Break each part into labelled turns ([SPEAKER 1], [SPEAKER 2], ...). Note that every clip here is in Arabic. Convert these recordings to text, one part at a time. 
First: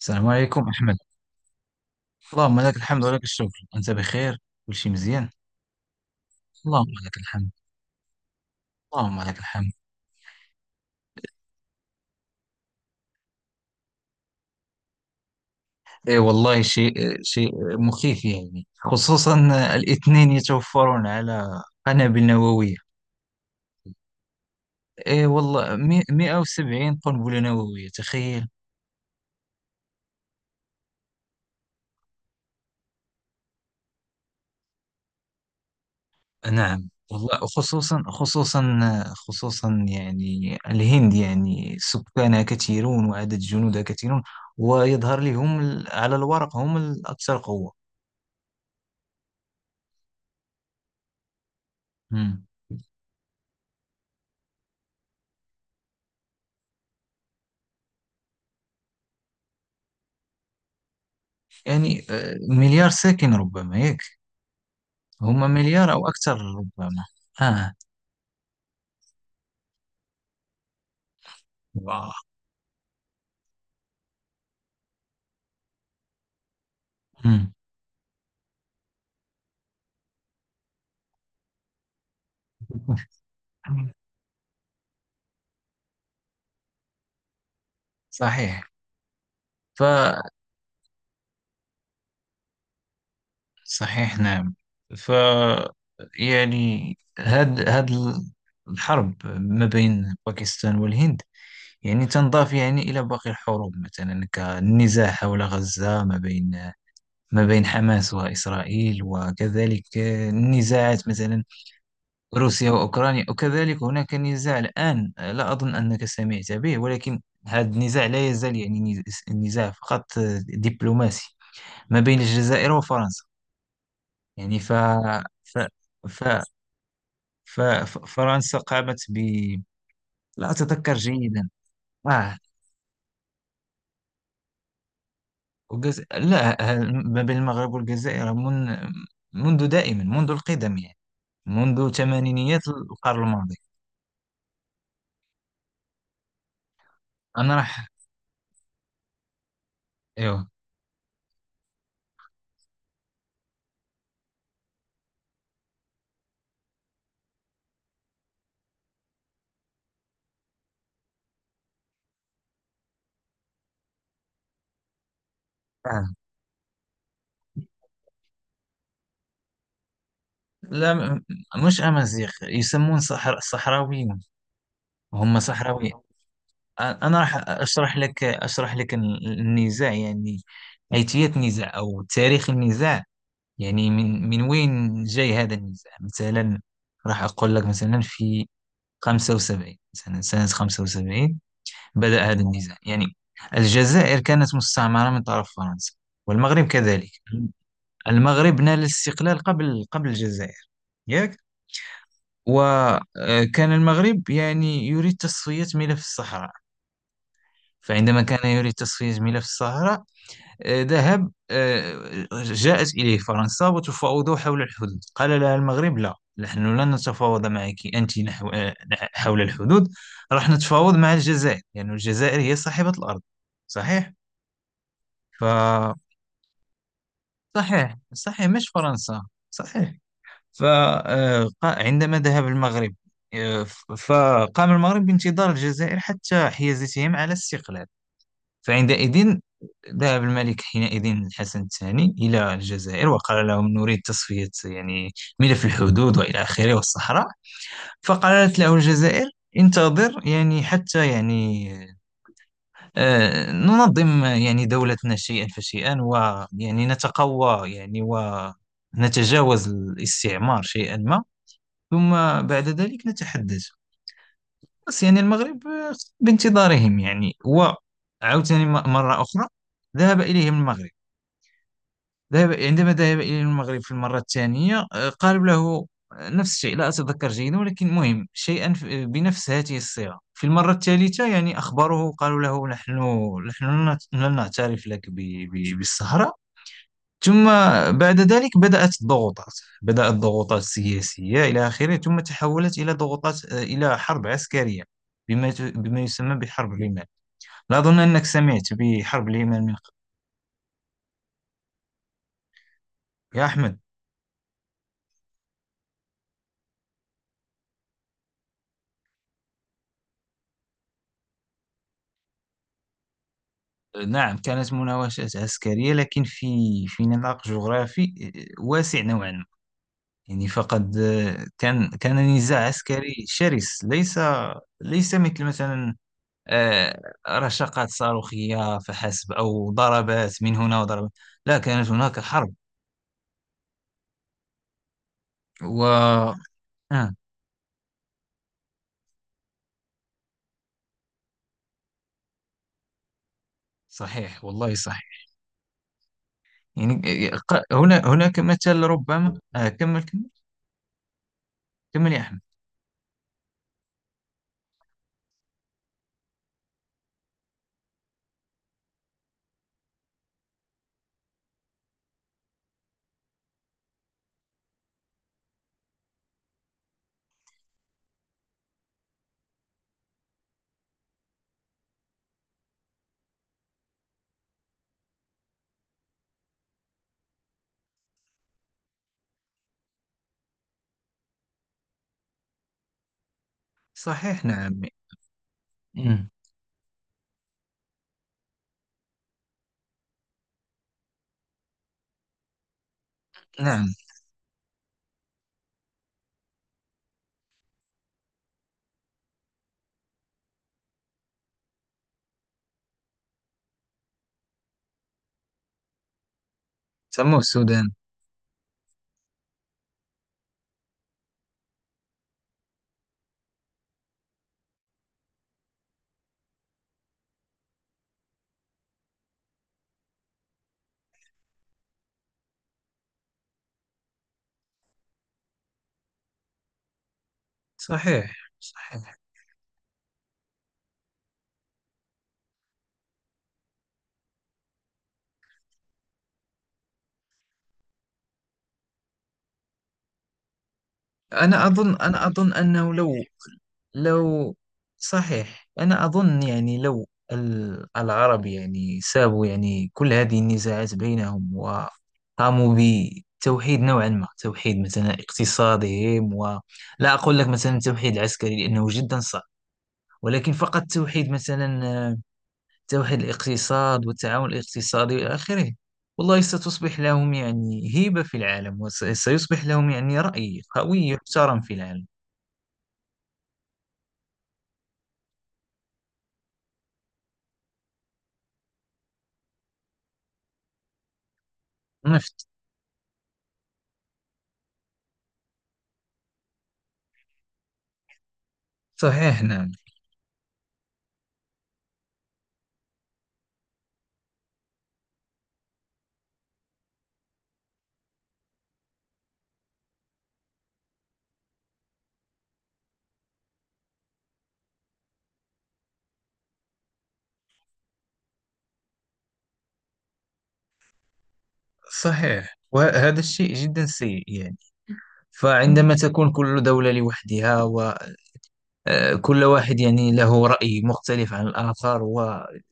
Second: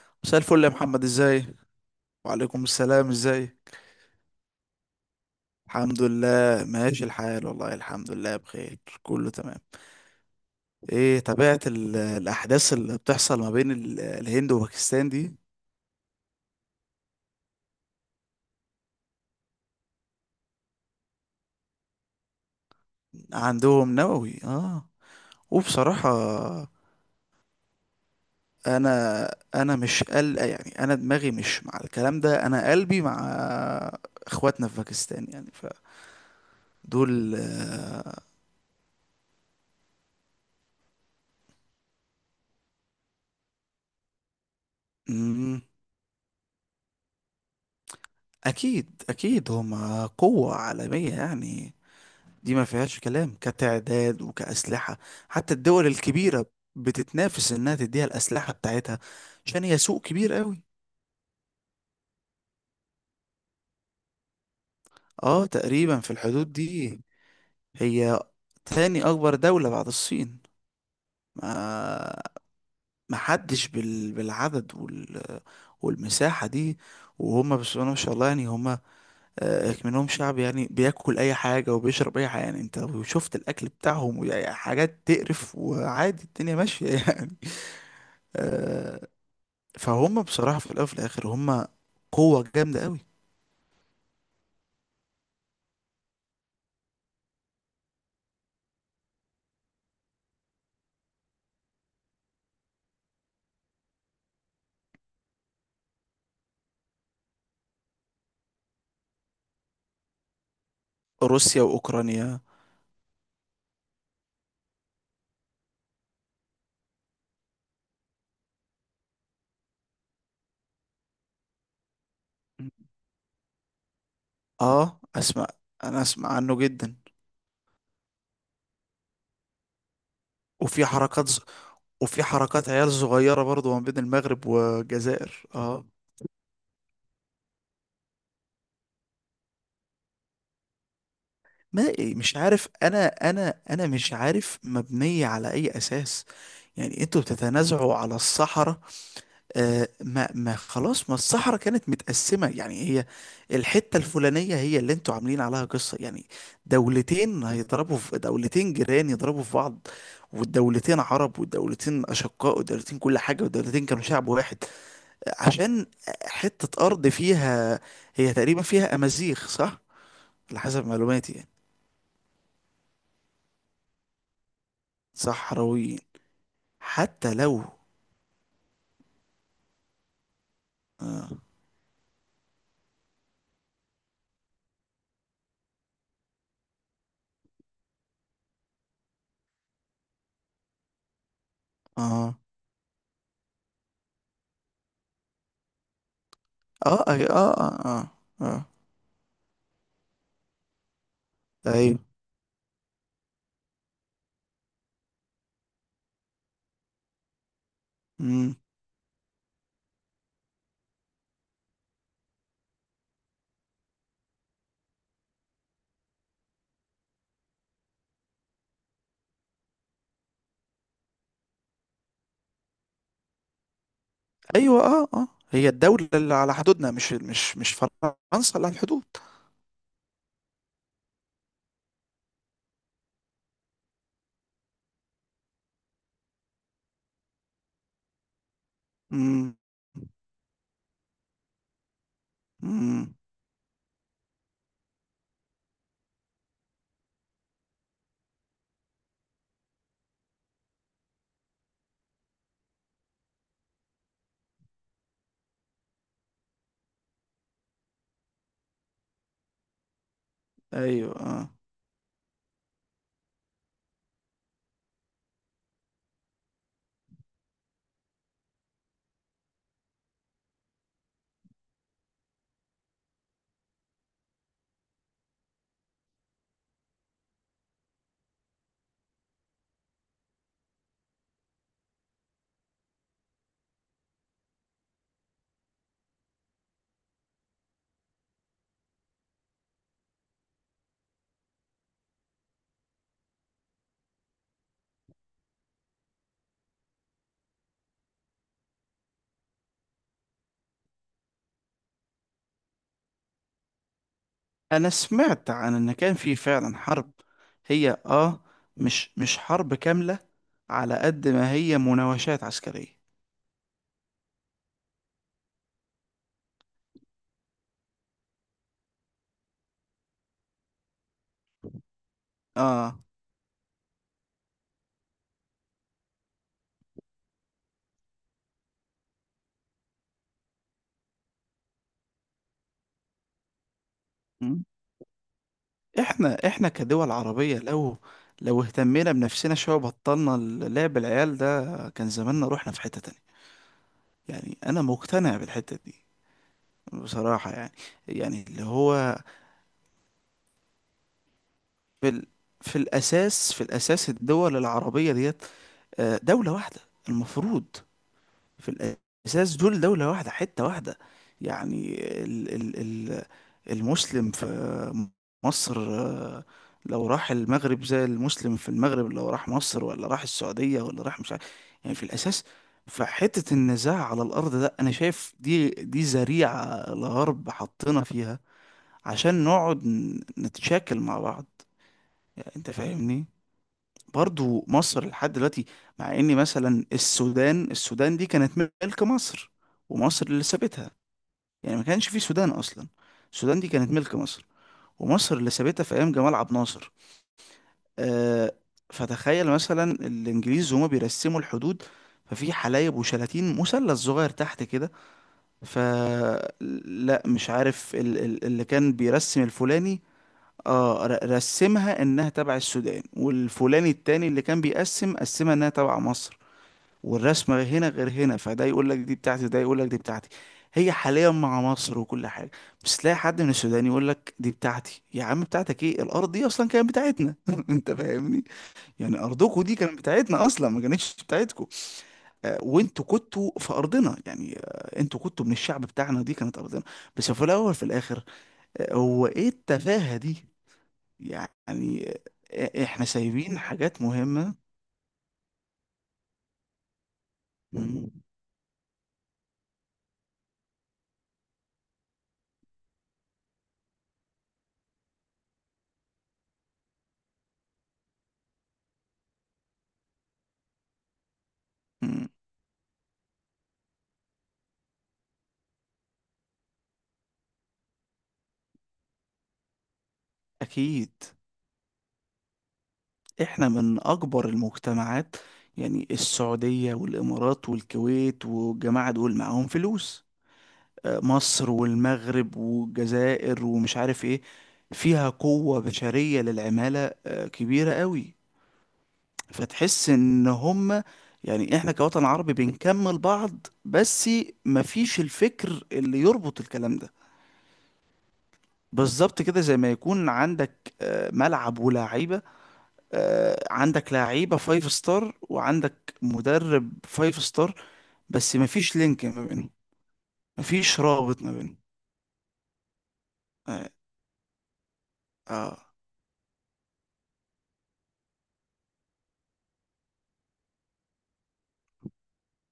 [SPEAKER 1] السلام
[SPEAKER 2] مساء الفل
[SPEAKER 1] عليكم
[SPEAKER 2] يا
[SPEAKER 1] أحمد.
[SPEAKER 2] محمد، ازاي؟
[SPEAKER 1] اللهم
[SPEAKER 2] وعليكم
[SPEAKER 1] لك الحمد
[SPEAKER 2] السلام،
[SPEAKER 1] ولك
[SPEAKER 2] ازاي؟
[SPEAKER 1] الشكر، أنت بخير؟ كل شيء مزيان؟
[SPEAKER 2] الحمد لله
[SPEAKER 1] اللهم
[SPEAKER 2] ماشي
[SPEAKER 1] لك
[SPEAKER 2] الحال
[SPEAKER 1] الحمد.
[SPEAKER 2] والله، الحمد لله بخير
[SPEAKER 1] اللهم
[SPEAKER 2] كله
[SPEAKER 1] لك
[SPEAKER 2] تمام.
[SPEAKER 1] الحمد.
[SPEAKER 2] ايه، تابعت الاحداث اللي بتحصل ما بين الهند وباكستان دي؟
[SPEAKER 1] إيه والله، شيء مخيف يعني، خصوصا الاثنين يتوفرون على قنابل نووية.
[SPEAKER 2] عندهم نووي، اه.
[SPEAKER 1] إيه والله،
[SPEAKER 2] وبصراحة
[SPEAKER 1] 170 قنبلة نووية، تخيل.
[SPEAKER 2] انا انا مش قل، يعني انا دماغي مش مع الكلام ده، انا قلبي مع اخواتنا في باكستان يعني،
[SPEAKER 1] نعم والله،
[SPEAKER 2] فدول.
[SPEAKER 1] خصوصا خصوصا يعني الهند، يعني سكانها كثيرون وعدد جنودها كثيرون، ويظهر لي هم
[SPEAKER 2] مم،
[SPEAKER 1] على الورق هم الأكثر قوة.
[SPEAKER 2] اكيد اكيد هما قوة عالمية يعني،
[SPEAKER 1] مم.
[SPEAKER 2] دي ما فيهاش كلام كتعداد وكأسلحة. حتى الدول الكبيرة بتتنافس إنها تديها الأسلحة بتاعتها عشان هي سوق كبير قوي.
[SPEAKER 1] يعني مليار ساكن ربما، ياك؟
[SPEAKER 2] اه،
[SPEAKER 1] هما مليار
[SPEAKER 2] تقريبا
[SPEAKER 1] أو
[SPEAKER 2] في
[SPEAKER 1] أكثر
[SPEAKER 2] الحدود دي.
[SPEAKER 1] ربما. آه.
[SPEAKER 2] هي تاني أكبر دولة بعد الصين.
[SPEAKER 1] واو.
[SPEAKER 2] ما ما حدش بالعدد والمساحة دي.
[SPEAKER 1] مم.
[SPEAKER 2] وهم بسم الله ما شاء الله يعني هم، آه، منهم شعب يعني بياكل أي حاجة وبيشرب أي حاجة، يعني أنت لو شفت الأكل بتاعهم وحاجات تقرف وعادي، الدنيا ماشية يعني.
[SPEAKER 1] صحيح. ف
[SPEAKER 2] فهم بصراحة في الأول وفي الآخر هم قوة جامدة قوي.
[SPEAKER 1] صحيح نعم. ف يعني هاد الحرب ما بين باكستان والهند، يعني تنضاف يعني إلى باقي الحروب، مثلا كالنزاع حول غزة ما بين ما بين حماس وإسرائيل، وكذلك النزاعات مثلا
[SPEAKER 2] روسيا وأوكرانيا.
[SPEAKER 1] روسيا وأوكرانيا. وكذلك هناك نزاع الآن، لا أظن أنك سمعت به، ولكن هذا النزاع لا يزال يعني نزاع فقط دبلوماسي، ما بين الجزائر وفرنسا. يعني
[SPEAKER 2] اه، اسمع،
[SPEAKER 1] ف...
[SPEAKER 2] انا
[SPEAKER 1] ف...
[SPEAKER 2] اسمع عنه جدا.
[SPEAKER 1] فرنسا قامت ب، لا
[SPEAKER 2] وفي
[SPEAKER 1] أتذكر
[SPEAKER 2] حركات ز...
[SPEAKER 1] جيدا.
[SPEAKER 2] وفي
[SPEAKER 1] آه.
[SPEAKER 2] حركات عيال صغيرة برضو ما بين المغرب والجزائر، اه.
[SPEAKER 1] لا، ما بين المغرب والجزائر منذ دائما، منذ القدم يعني،
[SPEAKER 2] ما
[SPEAKER 1] منذ
[SPEAKER 2] إيه، مش عارف،
[SPEAKER 1] ثمانينيات
[SPEAKER 2] انا
[SPEAKER 1] القرن
[SPEAKER 2] انا
[SPEAKER 1] الماضي.
[SPEAKER 2] انا مش عارف مبنية على اي اساس، يعني انتوا
[SPEAKER 1] أنا راح.
[SPEAKER 2] بتتنازعوا على الصحراء؟ آه، ما
[SPEAKER 1] أيوه.
[SPEAKER 2] ما خلاص، ما الصحراء كانت متقسمة يعني، هي الحتة الفلانية هي اللي انتوا عاملين عليها قصة يعني. دولتين هيضربوا في دولتين، جيران يضربوا في بعض، والدولتين عرب والدولتين أشقاء والدولتين كل حاجة والدولتين كانوا شعب واحد. آه، عشان
[SPEAKER 1] آه.
[SPEAKER 2] حتة أرض فيها. هي تقريبا فيها أمازيغ، صح؟ على حسب
[SPEAKER 1] لا م-
[SPEAKER 2] معلوماتي يعني.
[SPEAKER 1] مش أمازيغ، يسمون صحراويين، هم صحراويين.
[SPEAKER 2] صحراويين.
[SPEAKER 1] أنا
[SPEAKER 2] حتى
[SPEAKER 1] راح
[SPEAKER 2] لو.
[SPEAKER 1] أشرح لك، أشرح لك النزاع يعني، أيتية
[SPEAKER 2] اه
[SPEAKER 1] النزاع أو تاريخ النزاع يعني، من وين جاي هذا النزاع مثلا. راح أقول لك مثلا في 75، مثلا سنة 75 بدأ
[SPEAKER 2] اه
[SPEAKER 1] هذا النزاع يعني. الجزائر كانت مستعمرة من طرف فرنسا، والمغرب
[SPEAKER 2] اه
[SPEAKER 1] كذلك.
[SPEAKER 2] اه اه، آه.
[SPEAKER 1] المغرب
[SPEAKER 2] آه.
[SPEAKER 1] نال الاستقلال قبل الجزائر، ياك؟
[SPEAKER 2] ايوه.
[SPEAKER 1] وكان المغرب يعني يريد تصفية ملف الصحراء. فعندما كان يريد تصفية ملف الصحراء، آه، ذهب آه، جاءت إليه فرنسا وتفاوضوا حول الحدود. قال لها المغرب: لا، نحن لن نتفاوض معك أنت نحو حول الحدود، راح نتفاوض مع الجزائر، لأن الجزائر هي صاحبة الأرض. صحيح.
[SPEAKER 2] ايوه اه اه،
[SPEAKER 1] ف
[SPEAKER 2] هي الدولة اللي على حدودنا، مش
[SPEAKER 1] صحيح،
[SPEAKER 2] فرنسا اللي
[SPEAKER 1] مش
[SPEAKER 2] على الحدود.
[SPEAKER 1] فرنسا، صحيح. فعندما ذهب المغرب، فقام المغرب بانتظار الجزائر حتى حيازتهم على الاستقلال. فعندئذ
[SPEAKER 2] امم.
[SPEAKER 1] ذهب الملك حينئذ الحسن الثاني إلى الجزائر،
[SPEAKER 2] امم.
[SPEAKER 1] وقال لهم: نريد تصفية يعني ملف الحدود وإلى آخره والصحراء. فقالت له الجزائر: انتظر يعني، حتى يعني ننظم يعني دولتنا شيئا فشيئا، ويعني نتقوى يعني ونتجاوز الاستعمار شيئا
[SPEAKER 2] ايوه
[SPEAKER 1] ما،
[SPEAKER 2] اه.
[SPEAKER 1] ثم بعد ذلك نتحدث. بس يعني المغرب بانتظارهم يعني. وعاوتاني مرة أخرى ذهب إليهم المغرب. ذهب، عندما ذهب إليهم المغرب في المرة الثانية، قالوا له نفس الشيء، لا أتذكر جيدا ولكن مهم شيئا، بنفس هذه الصيغة. في المرة الثالثة يعني أخبروه، قالوا له: نحن لن نعترف لك بالسهرة. ثم بعد ذلك بدأت الضغوطات، بدأت الضغوطات السياسية إلى آخره، ثم تحولت إلى ضغوطات إلى حرب عسكرية، بما يسمى بحرب اليمن. لا أظن أنك سمعت بحرب اليمن من قبل، يا أحمد.
[SPEAKER 2] انا سمعت عن ان كان في فعلا حرب. هي اه، مش حرب كاملة، على قد ما هي مناوشات عسكرية.
[SPEAKER 1] نعم كانت مناوشات عسكرية، لكن في في نطاق جغرافي واسع نوعا ما، يعني. فقد كان نزاع
[SPEAKER 2] اه.
[SPEAKER 1] عسكري شرس، ليس مثل مثلا رشقات صاروخية فحسب، أو ضربات من هنا وضربات، لا، كانت هناك حرب.
[SPEAKER 2] مم.
[SPEAKER 1] و،
[SPEAKER 2] احنا كدول
[SPEAKER 1] آه.
[SPEAKER 2] عربية لو، لو اهتمينا بنفسنا شوية وبطلنا لعب العيال ده، كان زماننا رحنا في حتة تانية.
[SPEAKER 1] صحيح،
[SPEAKER 2] يعني
[SPEAKER 1] والله
[SPEAKER 2] انا
[SPEAKER 1] صحيح،
[SPEAKER 2] مقتنع بالحتة دي
[SPEAKER 1] يعني.
[SPEAKER 2] بصراحة يعني.
[SPEAKER 1] هنا هناك
[SPEAKER 2] يعني اللي
[SPEAKER 1] مثل،
[SPEAKER 2] هو،
[SPEAKER 1] ربما. آه، كمل، كمل
[SPEAKER 2] في
[SPEAKER 1] كمل يا
[SPEAKER 2] ال...
[SPEAKER 1] أحمد.
[SPEAKER 2] في الأساس، في الأساس الدول العربية ديت آه، دولة واحدة المفروض. في الأساس دول دولة واحدة حتة واحدة يعني. ال... ال... ال... المسلم في مصر آه، لو راح المغرب، زي المسلم في المغرب لو راح مصر ولا راح السعودية ولا راح، مش عارف. يعني في الأساس فحتة النزاع على الأرض ده، أنا شايف دي ذريعة الغرب حطينا فيها عشان نقعد نتشاكل مع بعض. يعني أنت فاهمني؟
[SPEAKER 1] صحيح
[SPEAKER 2] برضو
[SPEAKER 1] نعم.
[SPEAKER 2] مصر لحد دلوقتي، مع
[SPEAKER 1] مم.
[SPEAKER 2] ان مثلا السودان دي كانت ملك مصر، ومصر اللي سابتها. يعني ما كانش في سودان اصلا. السودان دي
[SPEAKER 1] نعم،
[SPEAKER 2] كانت ملك مصر، ومصر اللي سابتها في ايام جمال عبد الناصر. آه، فتخيل مثلا الانجليز هما بيرسموا الحدود، ففي حلايب وشلاتين، مثلث صغير تحت كده، فلا،
[SPEAKER 1] سموه
[SPEAKER 2] مش
[SPEAKER 1] السودان.
[SPEAKER 2] عارف، اللي كان بيرسم الفلاني اه، رسمها انها تبع السودان، والفلاني التاني اللي كان بيقسم قسمها انها تبع مصر. والرسمة هنا غير هنا، فده يقول لك دي بتاعتي، وده يقول لك دي بتاعتي. هي حاليا مع مصر وكل حاجة، بس تلاقي حد من السودان يقول لك دي بتاعتي. يا عم، بتاعتك ايه، الأرض دي أصلا كانت بتاعتنا. أنت
[SPEAKER 1] صحيح
[SPEAKER 2] فاهمني؟
[SPEAKER 1] صحيح.
[SPEAKER 2] يعني أرضكوا دي كانت بتاعتنا أصلا، ما كانتش بتاعتكوا. آه، وأنتوا كنتوا في أرضنا يعني، آه، أنتوا كنتوا من الشعب بتاعنا، دي كانت أرضنا. بس في الأول في الآخر، آه، هو ايه التفاهة دي؟ يعني
[SPEAKER 1] أنا أظن
[SPEAKER 2] آه،
[SPEAKER 1] أنه
[SPEAKER 2] إحنا
[SPEAKER 1] لو،
[SPEAKER 2] سايبين حاجات مهمة.
[SPEAKER 1] لو، صحيح. أنا أظن يعني لو
[SPEAKER 2] مم.
[SPEAKER 1] العرب يعني سابوا يعني كل هذه النزاعات بينهم، وقاموا بتوحيد نوعا ما، توحيد مثلا اقتصادهم، ولا أقول لك مثلا توحيد العسكري، لأنه جدا صعب. ولكن فقط توحيد مثلا
[SPEAKER 2] مم.
[SPEAKER 1] توحيد الاقتصاد والتعاون الاقتصادي إلى آخره، والله ستصبح لهم يعني هيبة في العالم، وسيصبح لهم يعني رأي قوي
[SPEAKER 2] أكيد.
[SPEAKER 1] يحترم في العالم.
[SPEAKER 2] احنا من اكبر المجتمعات، يعني السعودية والامارات والكويت والجماعة دول معاهم فلوس، آه، مصر
[SPEAKER 1] نفط.
[SPEAKER 2] والمغرب والجزائر ومش عارف ايه، فيها قوة بشرية للعمالة آه، كبيرة قوي.
[SPEAKER 1] صحيح نعم.
[SPEAKER 2] فتحس ان هم، يعني احنا كوطن عربي بنكمل بعض، بس مفيش الفكر اللي يربط الكلام ده. بالظبط كده، زي ما يكون عندك آه، ملعب ولاعيبة، آه، عندك لعيبة فايف ستار وعندك مدرب فايف ستار، بس مفيش لينك ما بينهم، مفيش رابط ما بينهم.
[SPEAKER 1] صحيح، وهذا الشيء جدا
[SPEAKER 2] اه،
[SPEAKER 1] سيء يعني.
[SPEAKER 2] آه.
[SPEAKER 1] فعندما تكون كل دولة لوحدها، وكل واحد يعني له رأي مختلف عن الآخر، ونجد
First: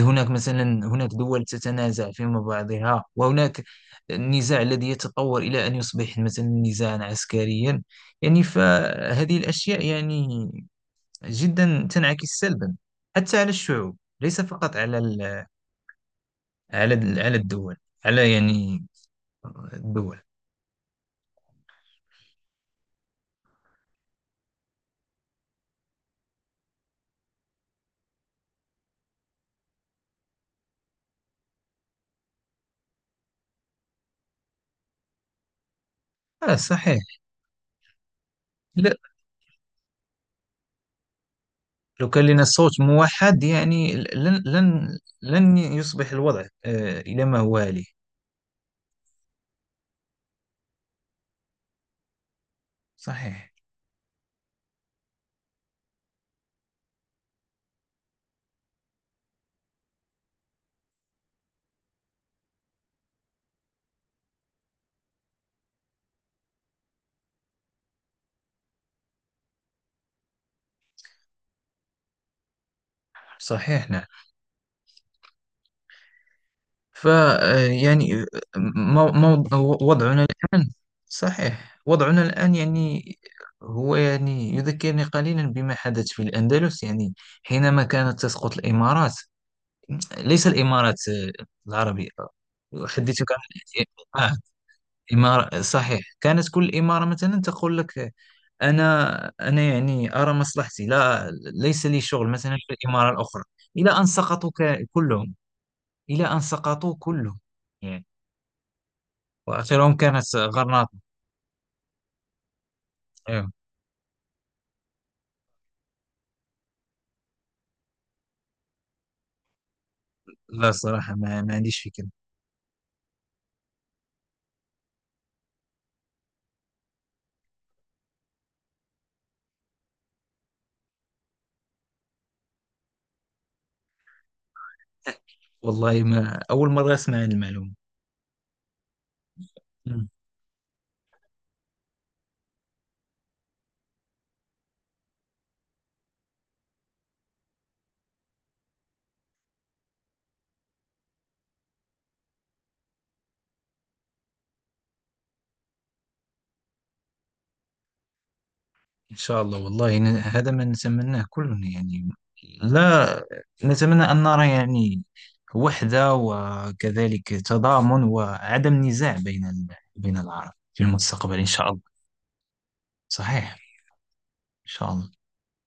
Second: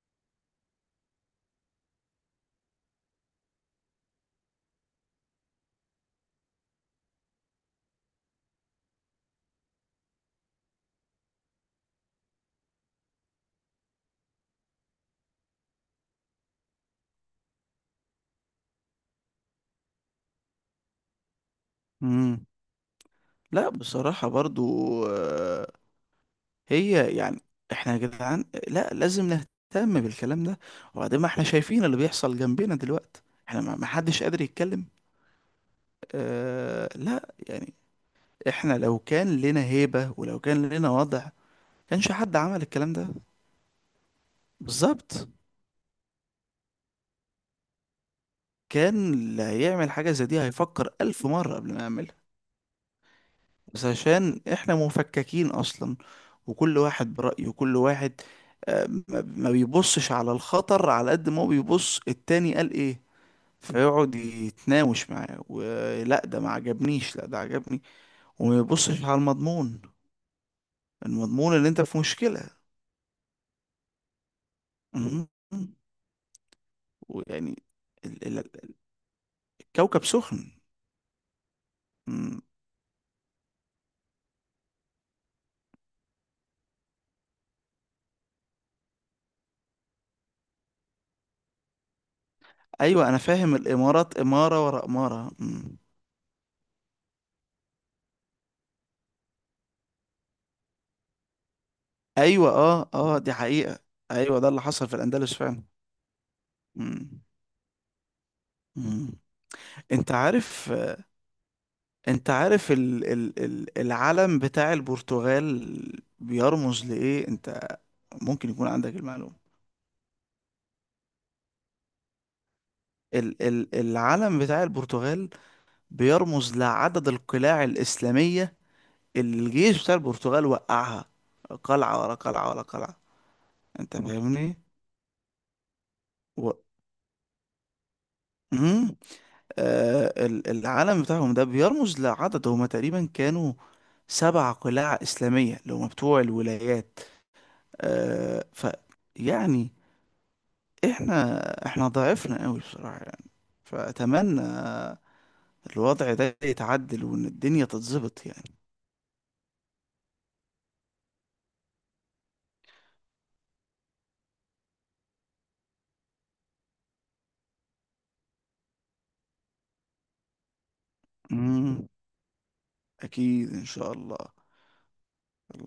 [SPEAKER 1] هناك مثلا، هناك دول تتنازع فيما بعضها، وهناك النزاع الذي يتطور إلى أن يصبح مثلا نزاعا عسكريا، يعني فهذه الأشياء يعني جدا تنعكس سلبا حتى على الشعوب، ليس فقط على على الدول، على يعني الدول.
[SPEAKER 2] مم. لا بصراحة برضو آه، هي يعني، احنا يا جدعان لا، لازم نهتم بالكلام ده. وبعدين ما احنا شايفين اللي بيحصل جنبنا دلوقتي، احنا ما حدش قادر يتكلم،
[SPEAKER 1] آه.
[SPEAKER 2] آه
[SPEAKER 1] صحيح.
[SPEAKER 2] لا يعني. احنا لو كان لنا هيبة ولو كان لنا وضع،
[SPEAKER 1] لو
[SPEAKER 2] كانش
[SPEAKER 1] كان
[SPEAKER 2] حد
[SPEAKER 1] لنا
[SPEAKER 2] عمل
[SPEAKER 1] صوت
[SPEAKER 2] الكلام ده.
[SPEAKER 1] موحد، يعني
[SPEAKER 2] بالظبط،
[SPEAKER 1] لن يصبح الوضع إلى ما هو عليه.
[SPEAKER 2] كان اللي هيعمل حاجة زي دي هيفكر ألف مرة قبل ما يعملها.
[SPEAKER 1] صحيح.
[SPEAKER 2] بس عشان إحنا مفككين أصلا، وكل واحد برأيه، وكل واحد آه، ما بيبصش على الخطر، على قد ما هو بيبص التاني قال إيه، فيقعد يتناوش معاه، ولا ده ما عجبنيش، لا ده عجبني، وما يبصش على المضمون. المضمون اللي أنت في مشكلة.
[SPEAKER 1] صحيح نعم.
[SPEAKER 2] مم.
[SPEAKER 1] ف
[SPEAKER 2] ويعني
[SPEAKER 1] آه، يعني
[SPEAKER 2] ال-
[SPEAKER 1] آه،
[SPEAKER 2] ال-
[SPEAKER 1] مو- مو-
[SPEAKER 2] الكوكب
[SPEAKER 1] وضعنا
[SPEAKER 2] سخن.
[SPEAKER 1] الآن. صحيح، وضعنا
[SPEAKER 2] مم.
[SPEAKER 1] الآن يعني هو يعني يذكرني قليلا بما حدث في الأندلس، يعني حينما كانت تسقط الإمارات، ليس الإمارات العربية.
[SPEAKER 2] أيوة أنا
[SPEAKER 1] أحدثك
[SPEAKER 2] فاهم، الإمارات
[SPEAKER 1] عن، آه،
[SPEAKER 2] إمارة ورا إمارة.
[SPEAKER 1] إمارة.
[SPEAKER 2] مم.
[SPEAKER 1] صحيح، كانت كل إمارة مثلا تقول لك: أنا أنا يعني أرى مصلحتي، لا ليس لي شغل
[SPEAKER 2] ايوه
[SPEAKER 1] مثلا في
[SPEAKER 2] اه
[SPEAKER 1] الإمارة
[SPEAKER 2] اه، دي
[SPEAKER 1] الأخرى،
[SPEAKER 2] حقيقة.
[SPEAKER 1] إلى أن
[SPEAKER 2] ايوه ده
[SPEAKER 1] سقطوا
[SPEAKER 2] اللي حصل في الاندلس
[SPEAKER 1] كلهم.
[SPEAKER 2] فعلا.
[SPEAKER 1] إلى أن سقطوا
[SPEAKER 2] مم.
[SPEAKER 1] كلهم يعني،
[SPEAKER 2] مم.
[SPEAKER 1] وآخرهم
[SPEAKER 2] انت
[SPEAKER 1] كانت
[SPEAKER 2] عارف
[SPEAKER 1] غرناطة.
[SPEAKER 2] انت عارف
[SPEAKER 1] أيوه.
[SPEAKER 2] العلم بتاع البرتغال بيرمز لايه؟ انت ممكن يكون عندك المعلومة.
[SPEAKER 1] لا صراحة ما عنديش فكرة.
[SPEAKER 2] العلم بتاع البرتغال بيرمز لعدد القلاع الإسلامية اللي الجيش بتاع البرتغال وقعها. قلعة ورا قلعة ورا قلعة، انت فاهمني؟
[SPEAKER 1] والله ما
[SPEAKER 2] و...
[SPEAKER 1] أول مرة أسمع عن المعلومة.
[SPEAKER 2] مم.
[SPEAKER 1] مم.
[SPEAKER 2] آه، العلم بتاعهم ده بيرمز لعدد، هما تقريبا كانوا سبع قلاع إسلامية اللي هما بتوع الولايات، آه، ف يعني، احنا ضعفنا قوي بصراحة يعني. فأتمنى الوضع ده يتعدل وإن الدنيا تتظبط يعني.
[SPEAKER 1] إن شاء الله، والله، هذا ما نتمناه كلنا يعني. لا، نتمنى أن نرى يعني وحدة، وكذلك تضامن وعدم نزاع بين بين العرب في المستقبل إن شاء الله.
[SPEAKER 2] مم، أكيد
[SPEAKER 1] صحيح.
[SPEAKER 2] إن شاء الله.
[SPEAKER 1] ان شاء الله.